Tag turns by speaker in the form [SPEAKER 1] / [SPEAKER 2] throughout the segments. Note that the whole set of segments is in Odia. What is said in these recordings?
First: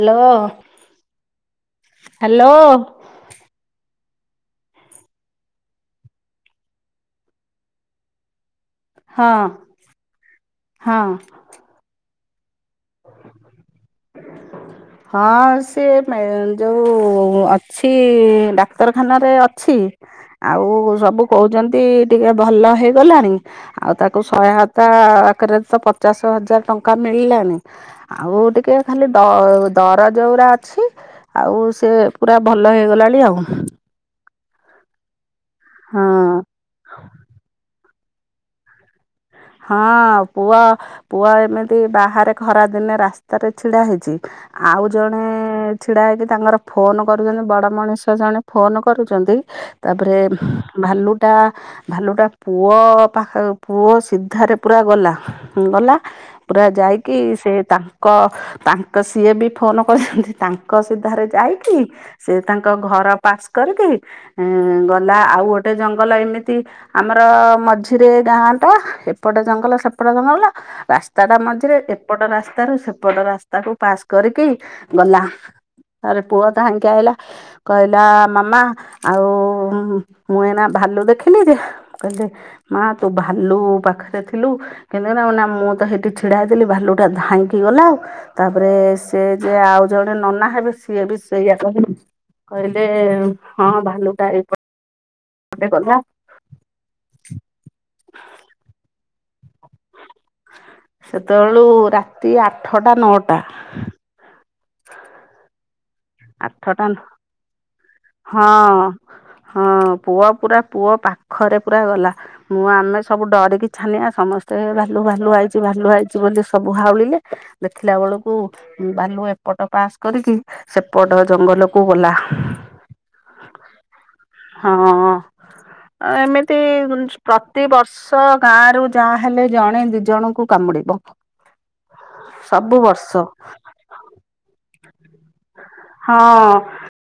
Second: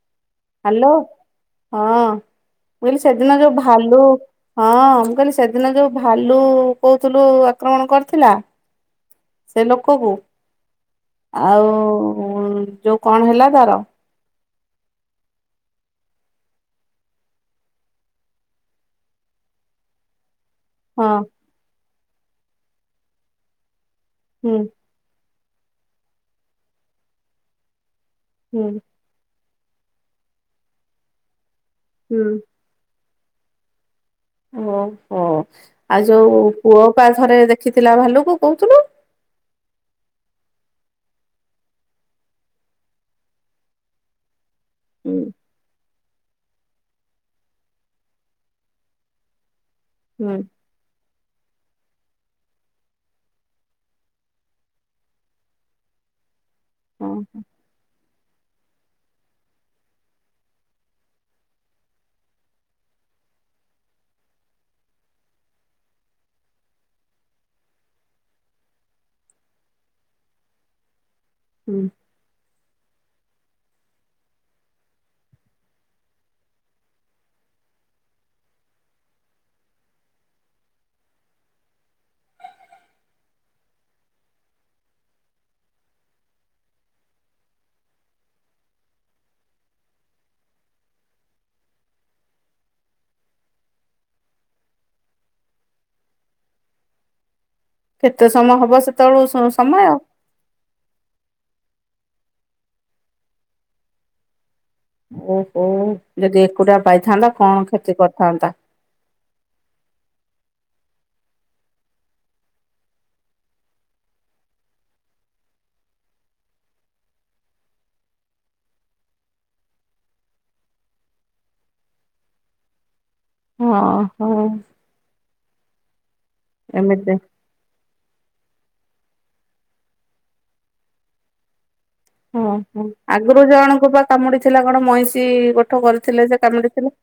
[SPEAKER 1] ହାଲୋ ଓ
[SPEAKER 2] ହାଲୋ ହଁ ମୁଁ କହିଲି ସେଦିନ ଯୋଉ ଭାଲୁ ହଁ ମୁଁ କହିଲି ସେଦିନ ଯୋଉ ଭାଲୁ କହୁଥୁଲୁ ଆକ୍ରମଣ କରିଥିଲା
[SPEAKER 1] ହଁ
[SPEAKER 2] ସେ ଲୋକକୁ
[SPEAKER 1] ହଁ।
[SPEAKER 2] ଆଉ ଉ ଯୋଉ କଣ ହେଲା ତାର?
[SPEAKER 1] ହଁ ସିଏ ମେ ଯୋଉ ଅଛି ଡାକ୍ତରଖାନାରେ ଅଛି। ଆଉ
[SPEAKER 2] ହଁ
[SPEAKER 1] ସବୁ କହୁଛନ୍ତି ଟିକେ ଭଲ ହେଇଗଲାଣି। ଆଉ ତାକୁ
[SPEAKER 2] ହୁଁ
[SPEAKER 1] ସହାୟତା ଆକାରରେ ତ ପଚାଶ ହଜାର ଟଙ୍କା ମିଳିଲାଣି। ଆଉ
[SPEAKER 2] ହୁଁ
[SPEAKER 1] ଟିକେ ଖାଲି ଦ ଦରଜ ଗୁରା ଅଛି ଆଉ ସେ
[SPEAKER 2] ହୁଁ
[SPEAKER 1] ପୁରା ଭ ଭଲ ହେଇଗଲାଣି ଆଉ।
[SPEAKER 2] ଓହୋ ଆଉ
[SPEAKER 1] ହଁ।
[SPEAKER 2] ଯୋଉ ପୁଅ ପା ଥରେ ଦେଖିଥିଲା ଭାଲୁକୁ କହୁଥିଲୁ।
[SPEAKER 1] ହଁ ପୁଅ ପୁଅ ଏମିତି ବାହାରେ ଖରା ଦିନେ ରାସ୍ତାରେ ଛିଡା ହେଇଚି ଆଉ
[SPEAKER 2] ହୁଁ
[SPEAKER 1] ଜଣେ ଏଁ ଏଁ ଛିଡ଼ା ହେଇକି ତାଙ୍କର ଫୋନ୍ କରୁଛନ୍ତି ବଡ଼ ମଣିଷ ଜଣେ ଫୋନ୍ କରୁଛନ୍ତି ତାପରେ
[SPEAKER 2] ହୁଁ
[SPEAKER 1] ଭାଲୁଟା ଭାଲୁଟା ପୁଅ ପାଖ ପୁଅ ସିଧ ଧାରେ ପୁରା ଗଲା ଗଲା ପୁରା
[SPEAKER 2] ହଁ
[SPEAKER 1] ଯାଇକି ସେ ତା କ ତାଙ୍କ ସିଏ ବି ଫୋନ କରିଛନ୍ତି ତାଙ୍କ ସିଧାରେ ଯାଇକି ସେ ତାଙ୍କ ଘର ପାସ୍ କରିକି ଗଲା, ଆଉ ଗୋଟେ ଜଙ୍ଗଲ ଏମିତି ଆମର ଅ ମଝିରେ ଗାଁଟା ଏପ୍ ଏପଟ ଜଙ୍ଗଲ ସେପଟ ଜଙ୍ଗଲ ରାସ୍ତାଟା ମଝିରେ
[SPEAKER 2] ହୁଁ
[SPEAKER 1] ଏପ ଏପଟ ରାସ୍ତାରୁ ସେପଟ ରାସ୍ତାକୁ ପାସ୍ କରିକି ଗଲା। ତାରେ ପୁଅ ଧାଇଁକି ଆଇଲା। କହିଲା ମାମା ଆଉ ମୁଁ ଏଇନା ଭାଲୁ ଦେଖିଲି ରି କହିଲି ମା ତୁ ଭାଲୁ ପାଖ ସେ ଥିଲୁ କିନ୍ତ ନା ନା ମୁଁ ତ ସେଇଠି ଛିଡାଇଥିଲି ଭାଲୁଟା ଧାଇଁକି ଗଲା ଆଉ। ତାପରେ ସେ ଯେ ଆଉ ଜଣେ ନନା ହେବେ ସିଏ ବି ସେଇଆ କହିବ କହିଲେ ହଁ ଭାଲୁ ଟା ଏଇ ଟେ ଗଲା
[SPEAKER 2] କେତେ ସମୟ ହବ ସେତେବେଳ ସମୟ
[SPEAKER 1] ସେତେବେଳୁ ରାତି ଆଠଟା ନଅଟା।
[SPEAKER 2] ଓହୋ ଯଦି ଏକୁଟା
[SPEAKER 1] ଆଠଟା
[SPEAKER 2] ପାଇଥାନ୍ତା କଣ କ୍ଷତି କର
[SPEAKER 1] ହଁ ହଁ ପୁଅ ପୁରା ପୁଅ ପାଖରେ ପୁରା ଗଲା ମୁଁ ଆମେ ସବୁ ଡରିକି ଛାନିଆ ସମସ୍ତେ ଭାଲୁ ଭାଲୁ ଆଇଛି ଭାଲୁ ହେଇଛି ବୋଲି ସବୁ ହାଉଳିଲେ ଦେଖିଲା ବେଳକୁ ବାଲୁ ଏପଟ ପାସ୍ କରିକି ସେପଟ ଜଙ୍ଗଲକୁୁ ଗଲା
[SPEAKER 2] ହଁ ହୋ
[SPEAKER 1] ହଁ ଏମିତି ପ୍ର
[SPEAKER 2] ଏମିତି
[SPEAKER 1] ପ୍ରତେ ବର୍ଷ ଗାଁରୁ ଯାହା ହେଲେ ଜଣେ ଦିଇଜଣଙ୍କୁ କାମୁଡ଼ିବ
[SPEAKER 2] ଓ
[SPEAKER 1] ସବୁ
[SPEAKER 2] ହୋ
[SPEAKER 1] ବର୍ଷ
[SPEAKER 2] ଆଗରୁ ଜଣଙ୍କୁ ବା କାମୁଡିଥିଲା କଣ ମଇଁଷି ଗୋଠ କରିଥିଲେ ସେ କାମୁଡିଥିଲା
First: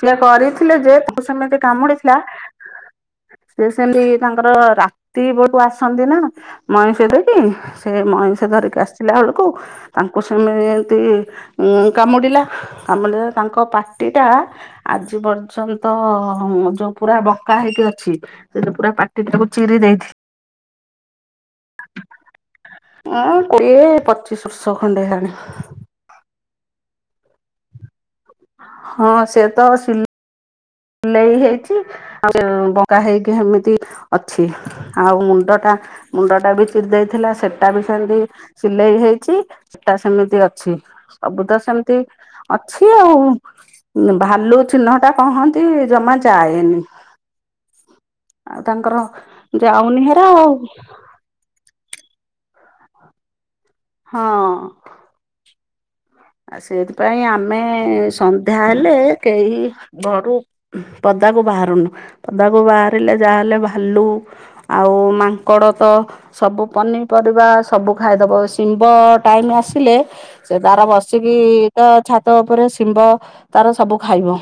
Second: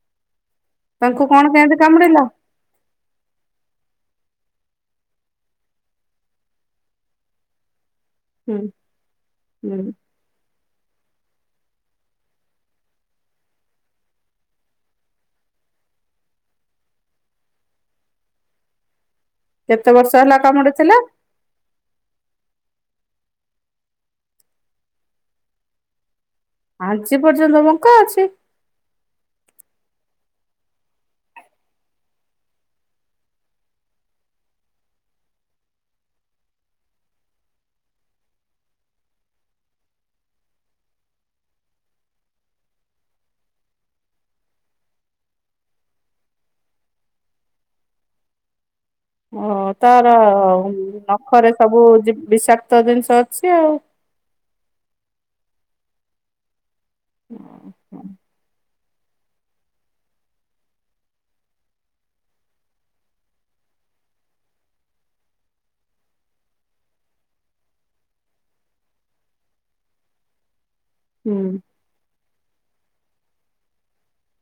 [SPEAKER 1] ସେଆ କରିଥିଲେ ଯେ ତାକୁ
[SPEAKER 2] ତାଙ୍କୁ କଣ
[SPEAKER 1] ସେତି
[SPEAKER 2] କେମିତି
[SPEAKER 1] କାମୁଡିଥିଲା
[SPEAKER 2] କାମୁଡିଲା [inaudible]
[SPEAKER 1] ସେ ସେମିତି ତାଙ୍କର ରାତି ପୋଟୁ ଆସନ୍ତି ନା ମଣିଷ ଦେବି ସେ ମଇଷ
[SPEAKER 2] ହୁଁ
[SPEAKER 1] ଧରିକି ଆସିଲା ବେଳକୁ
[SPEAKER 2] ହୁଁ
[SPEAKER 1] ତା କ ସେମ ଏମିତି କାମୁଡ଼ିଲା କାମୁଡ଼ିଲେ ତାଙ୍କ ପାଟିଟା ଆଜି ପର୍ଯ୍ୟନ୍ତ ଯୋଉ ପୁରା ବକା ହେଇକି ଅଛି ସେ ପୁରା ପାଟି ତାକୁ
[SPEAKER 2] କେତେ ବର୍ଷ ହେଲା କାମୁଡି ଥିଲା
[SPEAKER 1] ହ କୋଡିଏ ପଚିଶ ବର୍ଷ ଖଣ୍ଡେ ହେଲାଣି
[SPEAKER 2] ଆଜି ପର୍ଯ୍ୟନ୍ତ ବଙ୍କା ଅଛି
[SPEAKER 1] ହଁ ସେ ତ ସି ଲେଇ ହେଇଛି ଆ ବଙ୍କା ହେଇକି ଏମିତି ଅଛି। ଆଉ ମୁଣ୍ଡଟା ମୁଣ୍ଡ ଟା ବି ଚିରି ଦେଇଥିଲା ସେଟା ବି ସେମତି ସିଲେଇ ହେଇଛି ସେଟା ସେମିତି ଅଛି ସବୁଦ ସେମିତି ଅଛି ଆଉ। ଭାଲୁ ଚିହ୍ନ ଟା କହନ୍ତି ଜମା ଜାଏନି ଆଉ ତାଙ୍କର
[SPEAKER 2] ଓ
[SPEAKER 1] ଯାଉନି
[SPEAKER 2] ତାର
[SPEAKER 1] ହେରା ଆଉ
[SPEAKER 2] ନଖରେ ସବୁ ବିଷାକ୍ତ ଜିନିଷ ଅଛି ଆଉ
[SPEAKER 1] ହଁ। ଆଉ ସେଥିପାଇଁ ଆମେ ସନ୍ଧ୍ୟା ହେଲେ ହେଲେ କେହି ଘରୁ ପଦାକୁ ବାହାରୁନୁ ପଦାକୁ ବାହାରିଲେ ଯାହାହେଲେ ଭାଲୁ ଆଉ ମାଙ୍କଡ ତ ସବୁ ପନିପରିବା ସବୁ ଖାଇଦବ ଶିମ୍ବ ଟାଇମ ଆସିଲେ ସେ ତାର ବସ ସେ କିି
[SPEAKER 2] ହୁଁ
[SPEAKER 1] ତା ଛାତ ଉପରେ ଶିମ୍ବ ତାର ସବୁ ଖାଇବ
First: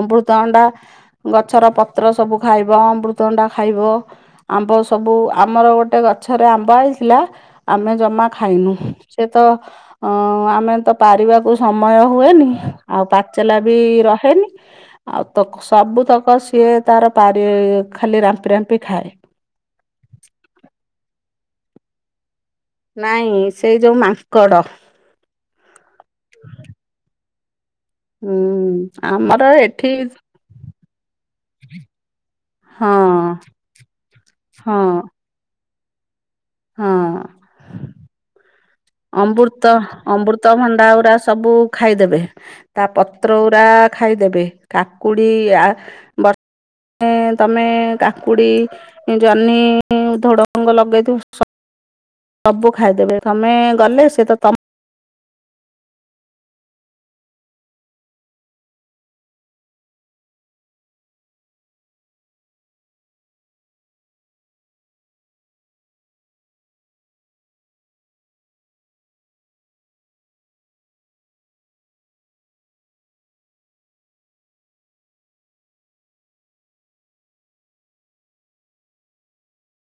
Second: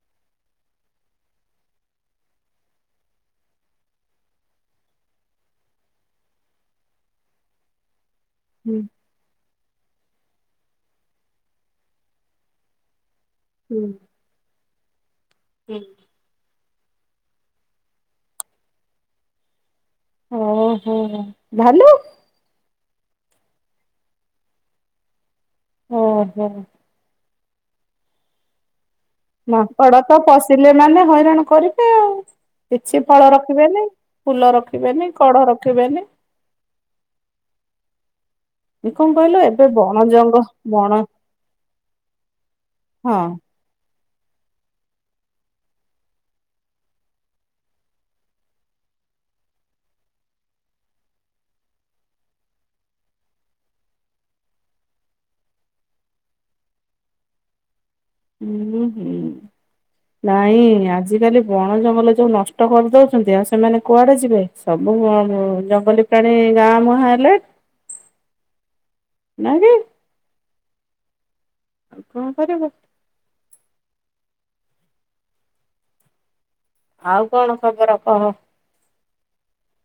[SPEAKER 1] ଅମୃତ ଅଣ୍ଡା ଗଛର ପତ୍ର ସବୁ ଖାଇବ ଅମୃତଣ୍ଡା ଖାଇବ ଆମ୍ବ ସବୁ ଆମର ଗୋଟେ ଗଛରେ ଆମ୍ବ ଆଇଥିଲା ଆମେ ଜମା ଖାଇନୁ
[SPEAKER 2] ହୁଁ
[SPEAKER 1] ସେ ତ ଅ ଆମେ ତ ପାରିବାକୁ ସମୟ ହୁଏନି ଆଉ ପାଚଲା ବି
[SPEAKER 2] ହୁଁ
[SPEAKER 1] ରହେନି ଆଉ ତକ
[SPEAKER 2] ହୁଁ।
[SPEAKER 1] ସବୁ ତକ ସିଏ ତାର ପାରି ଖାଲି ରାମ୍ପି ରାମ୍ପି ଖାଏ
[SPEAKER 2] ଓହୋ ହୋ ଭାଲୁ
[SPEAKER 1] ନାଇଁ ସେଇ ଯଉ ମାଙ୍କଡ଼
[SPEAKER 2] ହଁ ହୋଁ।
[SPEAKER 1] ହୁଁ ଆମର ଏଠି
[SPEAKER 2] ପିଲେମାନେ ହଇରାଣ କରିବେ ଆଉ
[SPEAKER 1] ହଁ
[SPEAKER 2] କିଛି ଫଳ ରଖିବେନି ଫୁଲ
[SPEAKER 1] ହଁ
[SPEAKER 2] ରଖିବେନି କଢ଼ ରଖିବେନି
[SPEAKER 1] ହଁ।
[SPEAKER 2] କଣ କହିଲ ଏବେ
[SPEAKER 1] ଆମ୍ବୁରତ
[SPEAKER 2] ବଣ ଜଙ୍ଗ
[SPEAKER 1] ଅମୃତ ଭଣ୍ଡା
[SPEAKER 2] ବଣ
[SPEAKER 1] ଗୁରା ସବୁ ଖାଇଦେବେ ତା
[SPEAKER 2] ହଁ
[SPEAKER 1] ପତ୍ର ଉରା ଖାଇଦେବେ କାକୁଡି ଆ ବ ଏ - ତମେ କାକୁଡି ଜହ୍ନି ଥୋଡଙ୍ଗ ଲଗେଇ ଦ ସବୁ ଖାଇଦେବେ ତମେ ଗଲେ ସେ ତ ତମ
[SPEAKER 2] ହୁଁ ହୁଁ ନାଇଁ ଆଜିକାଲି ବଣ, ଜଙ୍ଗଲ ଯୋଉ ନଷ୍ଟ କରିଦଉଛନ୍ତି। ଆଉ ସେମାନେ କୁଆଡେ ଯିବେ? ସବୁ ଉଁ ଜଙ୍ଗଲୀ ପ୍ରାଣୀ ଗାଁ ମୁହାଁ ହେଲେ? ନାକି କଣ କରିବୁ? ଆଉ କଣ ଖବର କହ?